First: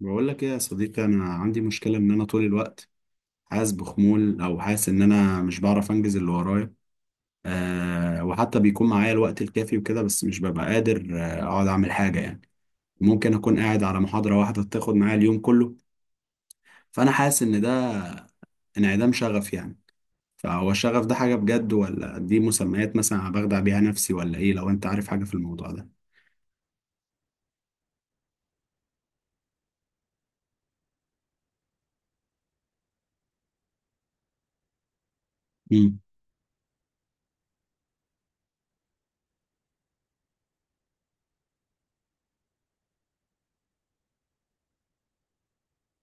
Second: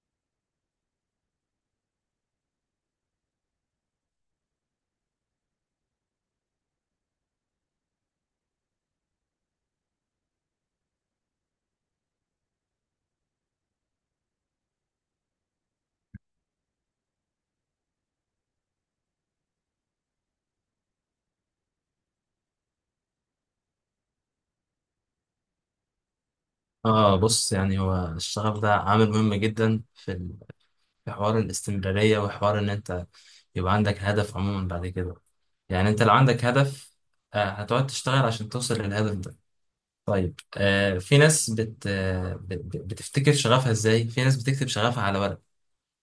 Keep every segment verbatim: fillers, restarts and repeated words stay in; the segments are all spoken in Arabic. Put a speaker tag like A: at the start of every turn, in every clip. A: بقول لك ايه يا صديقي، انا عندي مشكله ان انا طول الوقت حاسس بخمول، او حاسس ان انا مش بعرف انجز اللي ورايا. أه، وحتى بيكون معايا الوقت الكافي وكده، بس مش ببقى قادر آه، اقعد اعمل حاجه يعني. ممكن اكون قاعد على محاضره واحده تاخد معايا اليوم كله. فانا حاسس ان ده انعدام شغف يعني. فهو الشغف ده حاجه بجد، ولا دي مسميات مثلا أنا بخدع بيها نفسي، ولا ايه؟ لو انت عارف حاجه في الموضوع ده.
B: اه، بص يعني هو الشغف ده عامل مهم جدا في ال- في حوار الاستمرارية وحوار ان انت يبقى عندك هدف عموما بعد كده. يعني
A: امم.
B: انت لو عندك هدف آه هتقعد تشتغل عشان توصل للهدف ده. طيب، آه في ناس بت آه بت- بتفتكر شغفها ازاي. في ناس بتكتب شغفها على ورق،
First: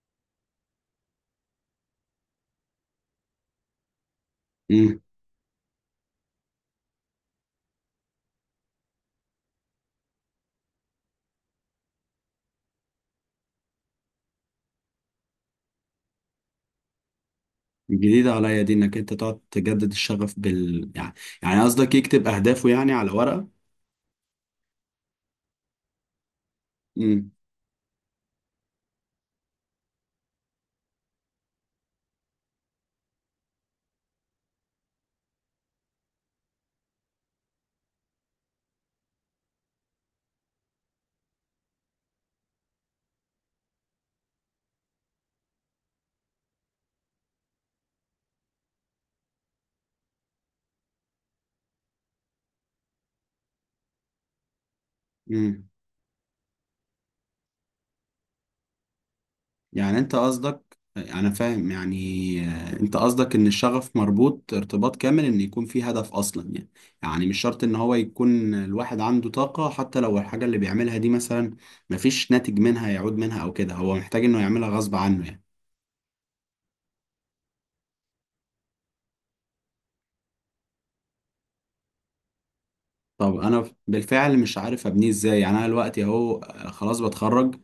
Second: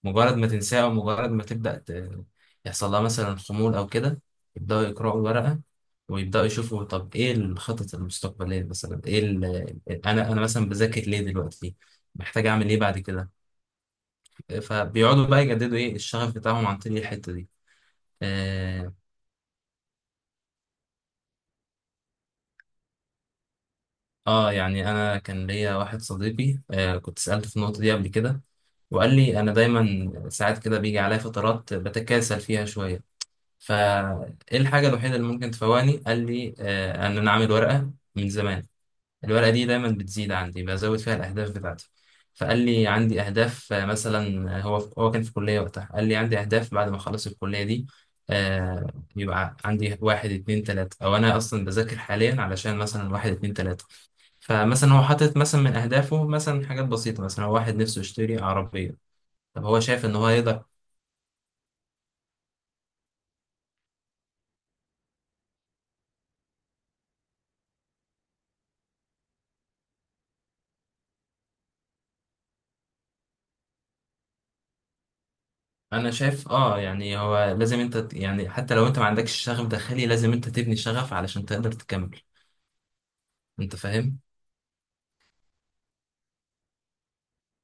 B: مجرد ما تنساه أو مجرد ما تبدأ ت- يحصل لها مثلا خمول أو كده، يبدأوا يقرأوا الورقة ويبدأوا يشوفوا طب إيه الخطط المستقبلية، مثلا إيه ال- أنا أنا مثلا بذاكر ليه دلوقتي، محتاج أعمل إيه بعد كده. فبيقعدوا بقى يجددوا إيه الشغف بتاعهم عن طريق الحتة دي.
A: جديدة عليا دي،
B: آه،
A: انك انت تقعد تجدد الشغف بال يعني. يعني قصدك يكتب اهدافه يعني على ورقة.
B: آه يعني أنا كان ليا واحد صديقي آه كنت
A: امم.
B: سألته في النقطة دي قبل كده. وقال لي أنا دايما ساعات كده بيجي عليا فترات بتكاسل فيها شوية، فايه الحاجة الوحيدة اللي ممكن تفوقني؟ قال لي آه، ان انا اعمل ورقة من زمان، الورقة دي دايما بتزيد عندي، بزود فيها الاهداف بتاعتي. فقال لي عندي اهداف، آه، مثلا، آه، هو هو كان في كلية وقتها، قال لي عندي اهداف بعد ما اخلص الكلية دي. آه، يبقى عندي واحد اتنين تلاتة، او انا اصلا بذاكر حاليا علشان مثلا واحد اتنين تلاتة. فمثلا هو حاطط مثلا
A: امم.
B: من اهدافه مثلا حاجات بسيطة، مثلا هو واحد نفسه يشتري عربية. طب هو
A: يعني
B: شايف
A: انت
B: ان هو يقدر.
A: قصدك، انا فاهم يعني. آه، انت قصدك ان الشغف مربوط ارتباط كامل ان يكون في هدف اصلا يعني. يعني مش شرط ان هو يكون الواحد عنده طاقة، حتى لو الحاجة اللي بيعملها دي مثلا مفيش ناتج منها يعود منها او كده، هو محتاج انه يعملها غصب عنه يعني.
B: انا شايف، اه يعني هو لازم انت ت- يعني حتى لو انت ما عندكش شغف داخلي لازم انت تبني شغف علشان تقدر تكمل.
A: طب انا
B: انت فاهم؟
A: بالفعل مش عارف ابنيه ازاي. يعني انا دلوقتي اهو آه، خلاص بتخرج.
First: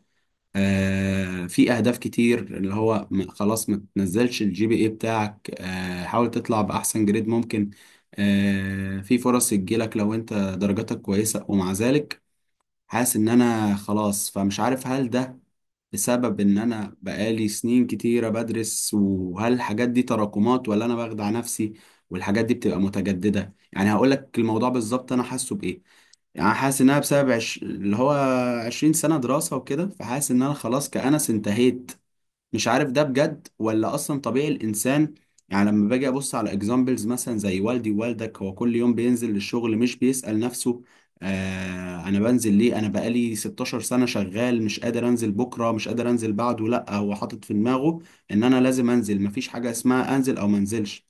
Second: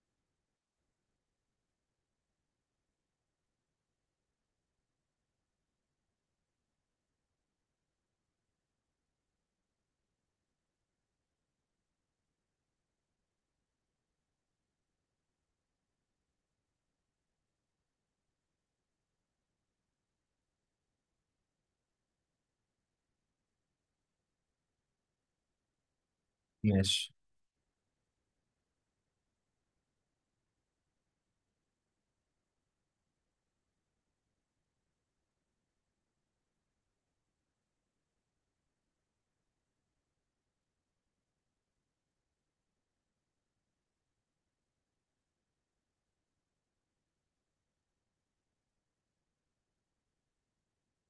A: آه، في اهداف كتير، اللي هو م- خلاص ما تنزلش الجي بي اي بتاعك، آه، حاول تطلع باحسن جريد ممكن، آه، في فرص تجيلك لو انت درجاتك كويسة. ومع ذلك حاسس ان انا خلاص. فمش عارف هل ده بسبب ان انا بقالي سنين كتيرة بدرس، وهل الحاجات دي تراكمات، ولا انا بخدع نفسي والحاجات دي بتبقى متجددة. يعني هقولك الموضوع بالظبط انا حاسه بايه. يعني حاسس انها
B: ماشي.
A: بسبب عش... اللي هو عشرين سنة دراسة وكده. فحاسس ان انا خلاص كأنس انتهيت. مش عارف ده بجد، ولا اصلا طبيعي الانسان. يعني لما باجي ابص على اكزامبلز مثلا زي والدي ووالدك، هو كل يوم بينزل للشغل مش بيسأل نفسه آه انا بنزل ليه، انا بقالي ستاشر سنة شغال مش قادر انزل بكرة، مش قادر انزل بعده. لا، هو حاطط في دماغه ان انا لازم انزل، مفيش حاجة اسمها انزل او منزلش.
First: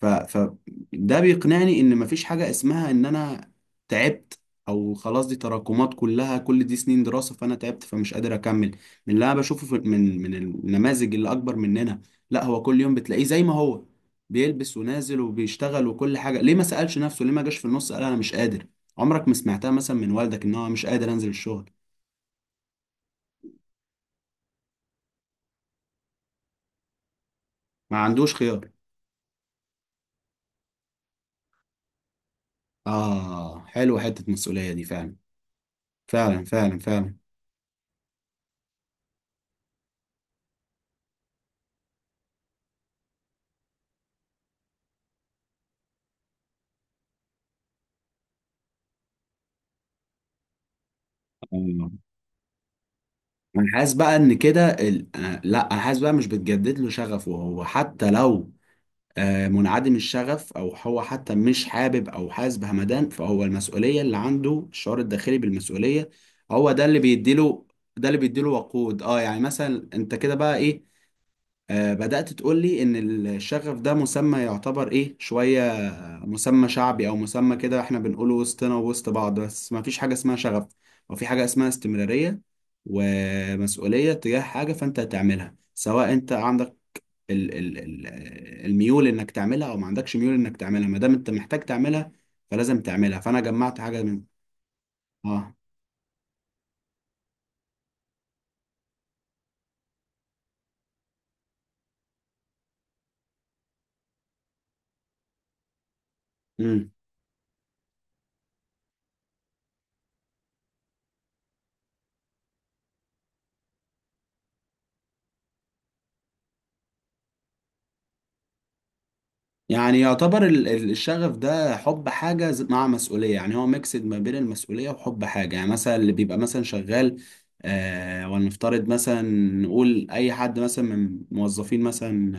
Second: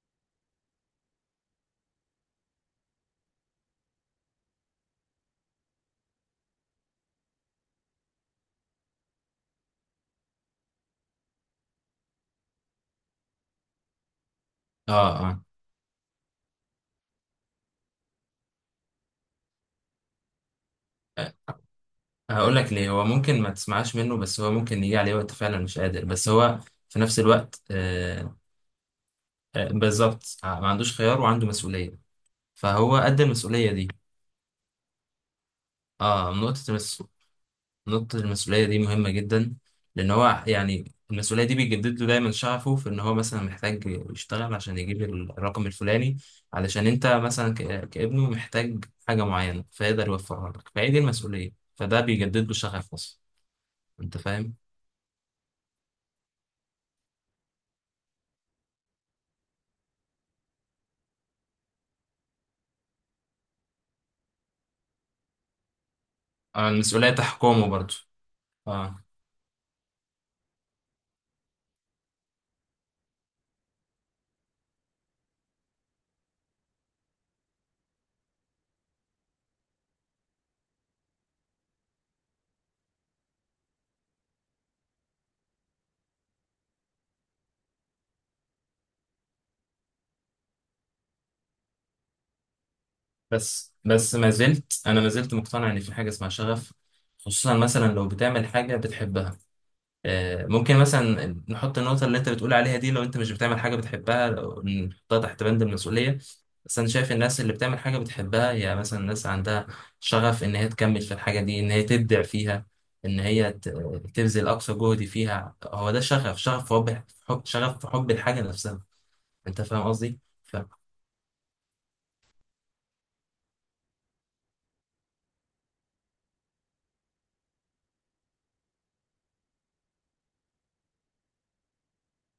A: ف... فده بيقنعني ان مفيش حاجة اسمها ان انا تعبت، او خلاص دي تراكمات كلها، كل دي سنين دراسة، فانا تعبت فمش قادر اكمل. من اللي انا بشوفه في من من النماذج اللي اكبر مننا، لا هو كل يوم بتلاقيه زي ما هو بيلبس
B: اه،
A: ونازل
B: اه.
A: وبيشتغل وكل حاجة. ليه ما سألش نفسه؟ ليه ما جاش في النص قال انا مش قادر؟ عمرك ما سمعتها مثلا من والدك ان هو مش قادر انزل
B: أه،
A: الشغل.
B: هقول لك ليه هو ممكن ما تسمعش منه، بس هو ممكن يجي عليه وقت فعلا مش قادر، بس هو في نفس الوقت
A: ما عندوش
B: آه
A: خيار.
B: آه بالظبط، آه، ما عندوش خيار وعنده مسؤولية. فهو قد
A: اه،
B: المسؤولية دي.
A: حلو حتة مسؤولية دي فعلا.
B: اه،
A: فعلا
B: نقطة.
A: فعلا
B: نقطة المسؤولية دي مهمة جدا، لأن هو يعني المسؤولية دي بيجدد له دايما شغفه في إن هو مثلا محتاج يشتغل عشان يجيب الرقم الفلاني، علشان أنت مثلا ك- كابنه محتاج حاجة معينة فيقدر يوفرها لك. فهي دي المسؤولية،
A: فعلا.
B: فده بيجدد له شغف أصلا.
A: انا حاسس بقى
B: أنت
A: ان
B: فاهم؟
A: كده ال... آه، لا، انا حاسس بقى مش بتجدد له شغفه هو حتى لو آه، منعدم الشغف، او هو حتى مش حابب او حاسس بهمدان، فهو المسؤوليه اللي عنده، الشعور الداخلي بالمسؤوليه،
B: آه،
A: هو ده اللي
B: المسؤولية
A: بيديله.
B: تحكمه برضه.
A: ده اللي بيديله وقود.
B: أه.
A: اه يعني مثلا انت كده بقى ايه، آه، بدأت تقول لي ان الشغف ده مسمى يعتبر ايه شويه، مسمى شعبي، او مسمى كده احنا بنقوله وسطنا ووسط بعض، بس ما فيش حاجه اسمها شغف، او في حاجه اسمها استمراريه ومسؤوليه تجاه حاجه، فانت هتعملها سواء انت عندك ال ال ال الميول انك تعملها، او ما عندكش ميول انك تعملها، ما دام انت محتاج تعملها، فلازم تعملها. فانا
B: بس
A: جمعت حاجه
B: بس
A: من،
B: ما زلت أنا ما زلت مقتنع إن في حاجة اسمها شغف، خصوصا مثلا لو بتعمل حاجة بتحبها. آه، ممكن مثلا نحط النقطة اللي أنت بتقول عليها دي. لو أنت مش بتعمل حاجة بتحبها، لو- نحطها تحت بند المسؤولية. بس
A: اه،
B: أنا شايف الناس اللي بتعمل حاجة بتحبها، هي مثلا الناس عندها شغف إن هي تكمل في الحاجة دي، إن هي تبدع فيها، إن هي ت- تبذل أقصى جهد فيها. هو ده شغف، شغف في حب حب- شغف في حب الحاجة نفسها. أنت فاهم
A: يعني
B: قصدي؟
A: يعتبر
B: ف...
A: ال- ال- الشغف ده حب حاجة ز- مع مسؤولية. يعني هو ميكسد ما بين المسؤولية وحب حاجة. يعني مثلا اللي بيبقى مثلا شغال، آه، ولنفترض مثلا، نقول أي حد مثلا من موظفين مثلا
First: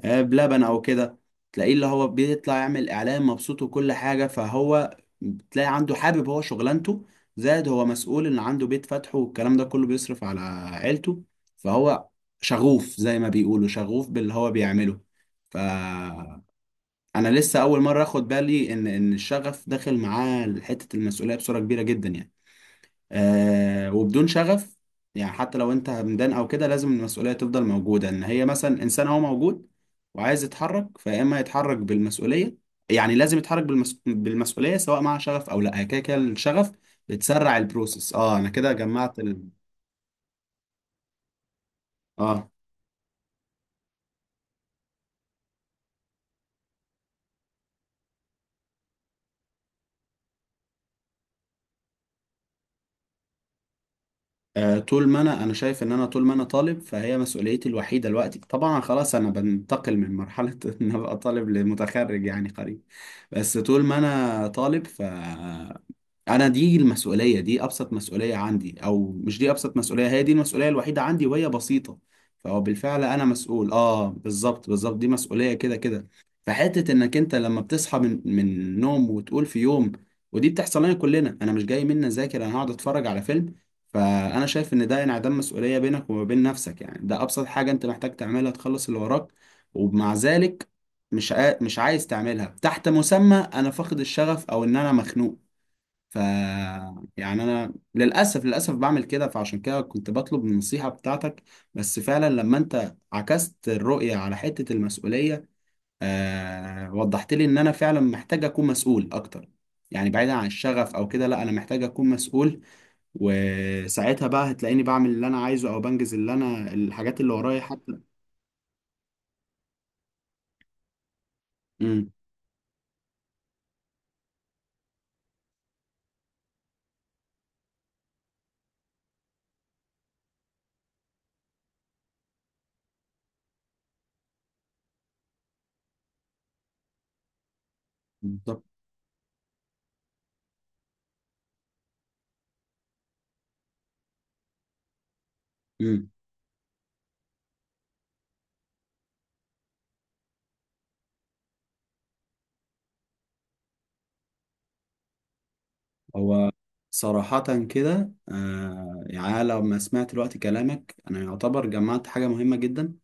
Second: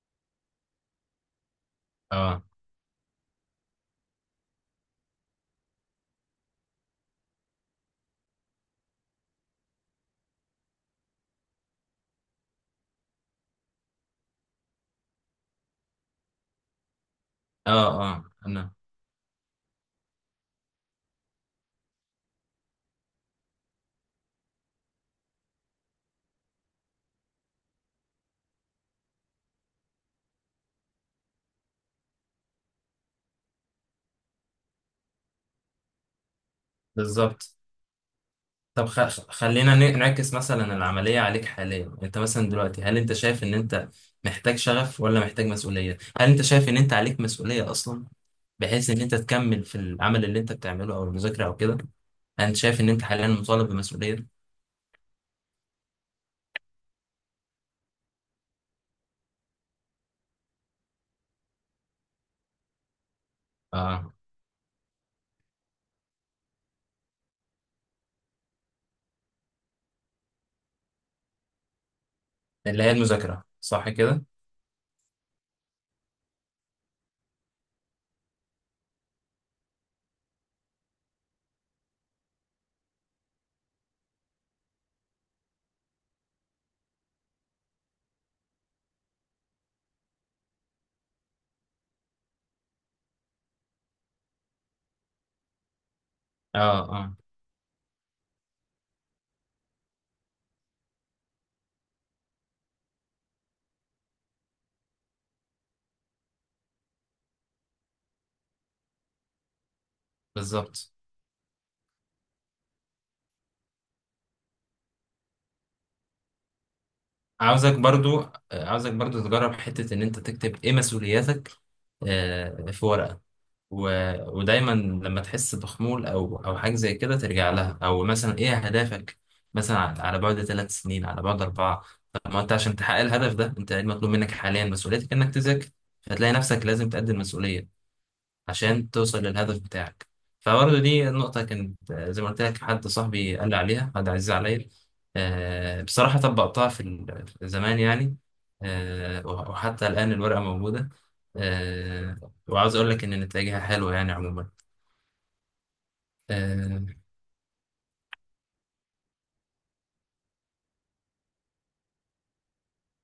A: آه بلبن أو كده، تلاقيه اللي هو
B: آه،
A: بيطلع يعمل إعلان مبسوط وكل حاجة، فهو تلاقي عنده حابب هو شغلانته، زائد هو مسؤول إن عنده بيت فاتحه، والكلام ده كله بيصرف على عيلته، فهو شغوف زي ما بيقولوا، شغوف باللي هو بيعمله. ف، انا لسه
B: آه،
A: اول مره
B: آه.
A: اخد بالي
B: أنا
A: ان ان الشغف داخل معاه حته المسؤوليه بصوره كبيره جدا يعني. آه، وبدون شغف، يعني حتى لو انت همدان او كده، لازم المسؤوليه تفضل موجوده، ان هي مثلا انسان هو موجود وعايز يتحرك، فيا اما يتحرك بالمسؤوليه. يعني لازم يتحرك بالمس... بالمسؤوليه سواء مع شغف او لا، كده كده الشغف بتسرع
B: بالظبط.
A: البروسيس. اه انا كده
B: طب خ...
A: جمعت
B: خ-
A: ال...
B: خلينا ن- نعكس مثلا العملية عليك حاليا. انت
A: اه.
B: مثلا دلوقتي، هل انت شايف ان انت محتاج شغف ولا محتاج مسؤولية؟ هل انت شايف ان انت عليك مسؤولية اصلا، بحيث ان انت تكمل في العمل اللي انت بتعمله او المذاكرة او كده؟ انت شايف ان انت حاليا مطالب بمسؤولية.
A: آه، طول ما انا انا شايف ان انا طول ما انا طالب، فهي مسؤوليتي الوحيده دلوقتي، طبعا خلاص انا بنتقل من مرحله ان ابقى طالب لمتخرج يعني قريب. بس طول ما
B: اه،
A: انا طالب ف، انا دي المسؤوليه، دي ابسط مسؤوليه عندي، او مش دي ابسط مسؤوليه، هي دي المسؤوليه الوحيده عندي وهي بسيطه. فهو
B: اللي هي
A: بالفعل انا
B: المذاكرة،
A: مسؤول،
B: صح
A: اه
B: كده؟
A: بالظبط بالظبط، دي مسؤوليه كده كده. فحته انك انت لما بتصحى من من النوم وتقول في يوم، ودي بتحصل لنا كلنا، انا مش جاي مني اذاكر، انا هقعد اتفرج على فيلم. فانا شايف ان ده انعدام مسؤوليه بينك وما بين نفسك. يعني ده ابسط حاجه انت محتاج تعملها تخلص اللي وراك، ومع ذلك مش عا... مش عايز تعملها تحت مسمى انا فاقد الشغف، او ان انا مخنوق. ف،
B: اه، اه،
A: يعني انا للاسف للاسف بعمل كده، فعشان كده كنت بطلب النصيحه بتاعتك. بس فعلا لما انت عكست الرؤيه على حته المسؤوليه، آه، وضحت لي ان انا فعلا محتاج اكون مسؤول اكتر. يعني بعيدا عن
B: بالظبط.
A: الشغف او كده، لا، انا محتاج اكون مسؤول. وساعتها بقى هتلاقيني بعمل اللي انا عايزه، او بنجز اللي انا الحاجات اللي ورايا
B: عاوزك
A: حتى.
B: برضو آه، عاوزك برضو تجرب حتة ان انت تكتب ايه مسؤولياتك،
A: امم.
B: آه، في ورقة. و... ودايما لما تحس بخمول او او حاجه زي كده ترجع لها، او مثلا ايه اهدافك مثلا، على على بعد ثلاث سنين، على بعد اربعه. طب ما انت عشان تحقق الهدف ده، انت إيه المطلوب منك حاليا؟ مسؤوليتك انك تذاكر، هتلاقي نفسك لازم تقدم مسؤوليه
A: بالظبط.
B: عشان توصل للهدف بتاعك. فبرضه دي النقطة كانت، آه، زي ما قلت لك، حد صاحبي قال لي عليها، حد عزيز عليا. آه،
A: مم.
B: بصراحة طبقتها في ال- في زمان يعني، آه، وح- وحتى الآن الورقة موجودة. آه، وعاوز أقول لك إن نتائجها حلوة يعني عموما.
A: هو
B: آه،
A: صراحة كده آه، يعني أنا لما سمعت دلوقتي كلامك أنا يعتبر جمعت حاجة مهمة جدا.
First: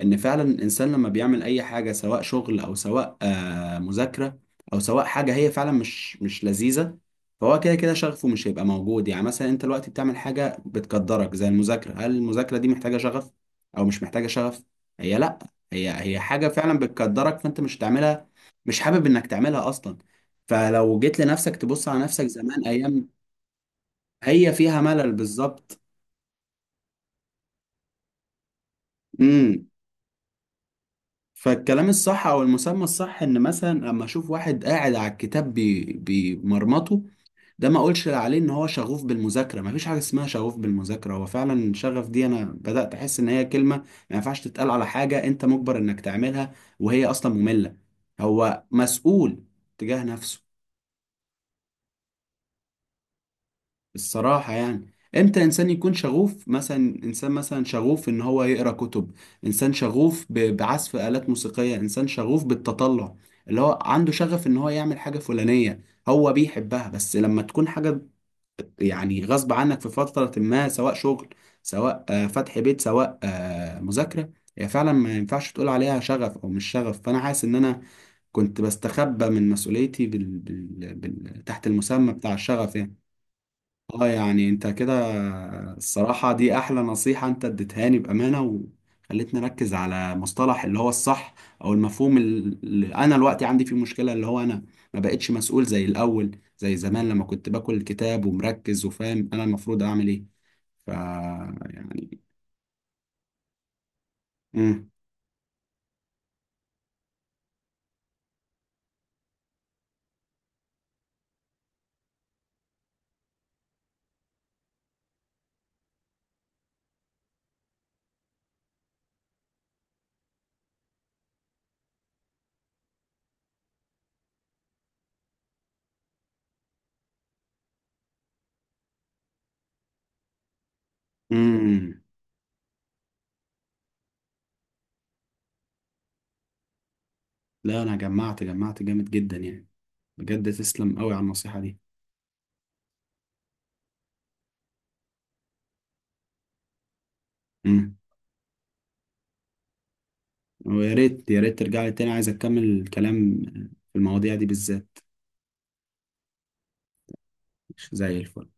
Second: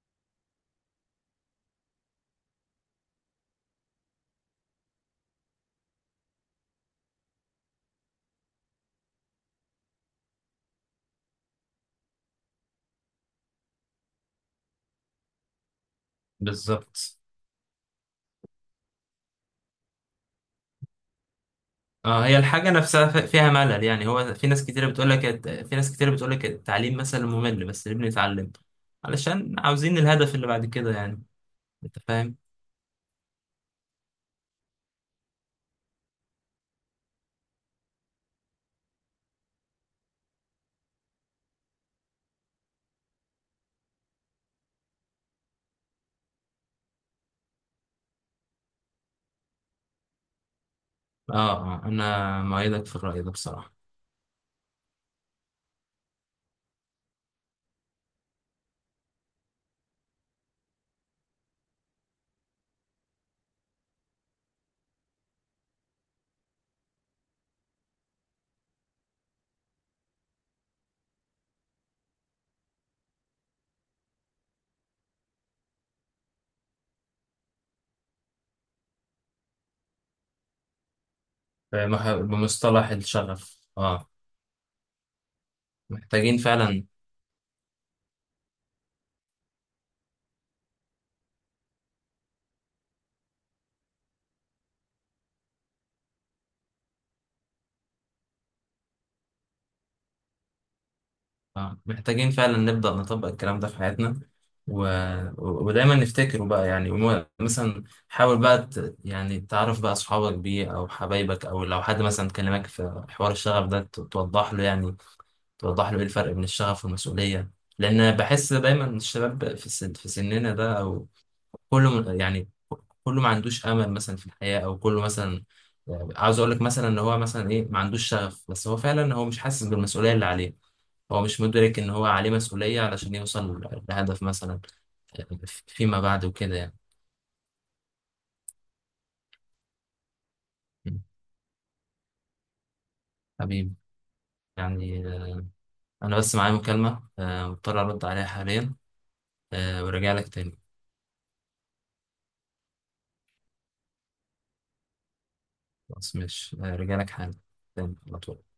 A: ان فعلا الانسان لما بيعمل اي حاجه، سواء شغل او سواء آه، مذاكره، او سواء حاجه هي فعلا مش مش لذيذه، فهو كده كده شغفه مش هيبقى موجود. يعني مثلا انت دلوقتي بتعمل حاجه بتقدرك زي المذاكره، هل المذاكره دي محتاجه شغف او مش محتاجه شغف؟ هي لا، هي هي حاجه فعلا
B: بالظبط.
A: بتقدرك، فانت مش هتعملها، مش حابب انك تعملها اصلا. فلو جيت لنفسك تبص على نفسك
B: اه هي
A: زمان
B: الحاجة
A: ايام،
B: نفسها ف- فيها ملل، يعني هو في
A: هي
B: ناس
A: فيها
B: كتير بتقول
A: ملل
B: لك، في
A: بالظبط.
B: ناس كتير بتقول لك التعليم مثلا ممل، بس ليه بنتعلم؟ علشان
A: إمم.
B: عاوزين الهدف اللي بعد كده يعني.
A: فالكلام
B: انت
A: الصح،
B: فاهم؟
A: او المسمى الصح، ان مثلا لما اشوف واحد قاعد على الكتاب بي- بيمرمطه، ده ما اقولش عليه ان هو شغوف بالمذاكره، ما فيش حاجه اسمها شغوف بالمذاكره. هو فعلا شغف دي انا بدات احس ان هي كلمه ما ينفعش تتقال على حاجه انت مجبر انك تعملها وهي اصلا ممله. هو مسؤول تجاه نفسه.
B: اه. آه، انا مؤيدك في الرأي ده بصراحة.
A: الصراحة يعني امتى انسان يكون شغوف مثلا؟ انسان مثلا شغوف ان هو يقرا كتب، انسان شغوف ب- بعزف آلات موسيقية، انسان شغوف بالتطلع، اللي هو عنده شغف ان هو يعمل حاجة فلانية، هو بيحبها. بس لما تكون حاجة يعني غصب عنك في فترة ما، سواء شغل، سواء آه، فتح بيت، سواء آه، مذاكرة، هي فعلا ما ينفعش تقول عليها شغف او مش شغف. فانا حاسس ان انا كنت بستخبى من مسؤوليتي بال... بال... بال... تحت
B: بمح-
A: المسمى بتاع الشغف
B: بمصطلح
A: يعني.
B: الشغف،
A: اه
B: اه.
A: يعني انت كده الصراحة
B: محتاجين
A: دي احلى
B: فعلا.
A: نصيحة انت اديتهاني بأمانة، وخلتني اركز على مصطلح اللي هو الصح، او المفهوم اللي انا دلوقتي عندي فيه مشكلة، اللي هو انا ما بقتش مسؤول زي الاول، زي زمان لما كنت باكل الكتاب ومركز وفاهم انا المفروض اعمل ايه. ف،
B: آه.
A: يعني.
B: محتاجين فعلا نبدأ نطبق الكلام ده في حياتنا، و...
A: امم.
B: و- ودايما نفتكره بقى يعني. وم- مثلا حاول بقى ت... يعني تعرف بقى اصحابك بيه او حبايبك، او لو حد مثلا كلمك في حوار الشغف ده ت- توضح له يعني، توضح له ايه الفرق بين الشغف والمسؤولية. لان بحس دايما الشباب في السن... في سننا ده، او كله يعني، كله ما عندوش امل مثلا في الحياه، او كله مثلا، يعني عاوز اقول لك مثلا ان هو مثلا ايه، ما عندوش شغف، بس هو فعلا هو مش حاسس بالمسؤوليه اللي عليه، هو مش مدرك ان
A: امم.
B: هو عليه مسؤوليه علشان يوصل لهدف مثلا فيما بعد وكده يعني.
A: لا انا جمعت جمعت جامد جدا يعني. بجد تسلم
B: م.
A: قوي على النصيحة دي.
B: حبيبي، يعني آه، انا بس معايا مكالمه، آه، مضطر
A: امم.
B: ارد عليها حاليا، آه، وراجع لك تاني.
A: ويا ريت يا ريت ترجع لي تاني عايز اكمل الكلام في المواضيع دي بالذات.
B: خلاص ماشي، آه، راجع لك حالا تاني
A: زي
B: على طول.
A: الفل.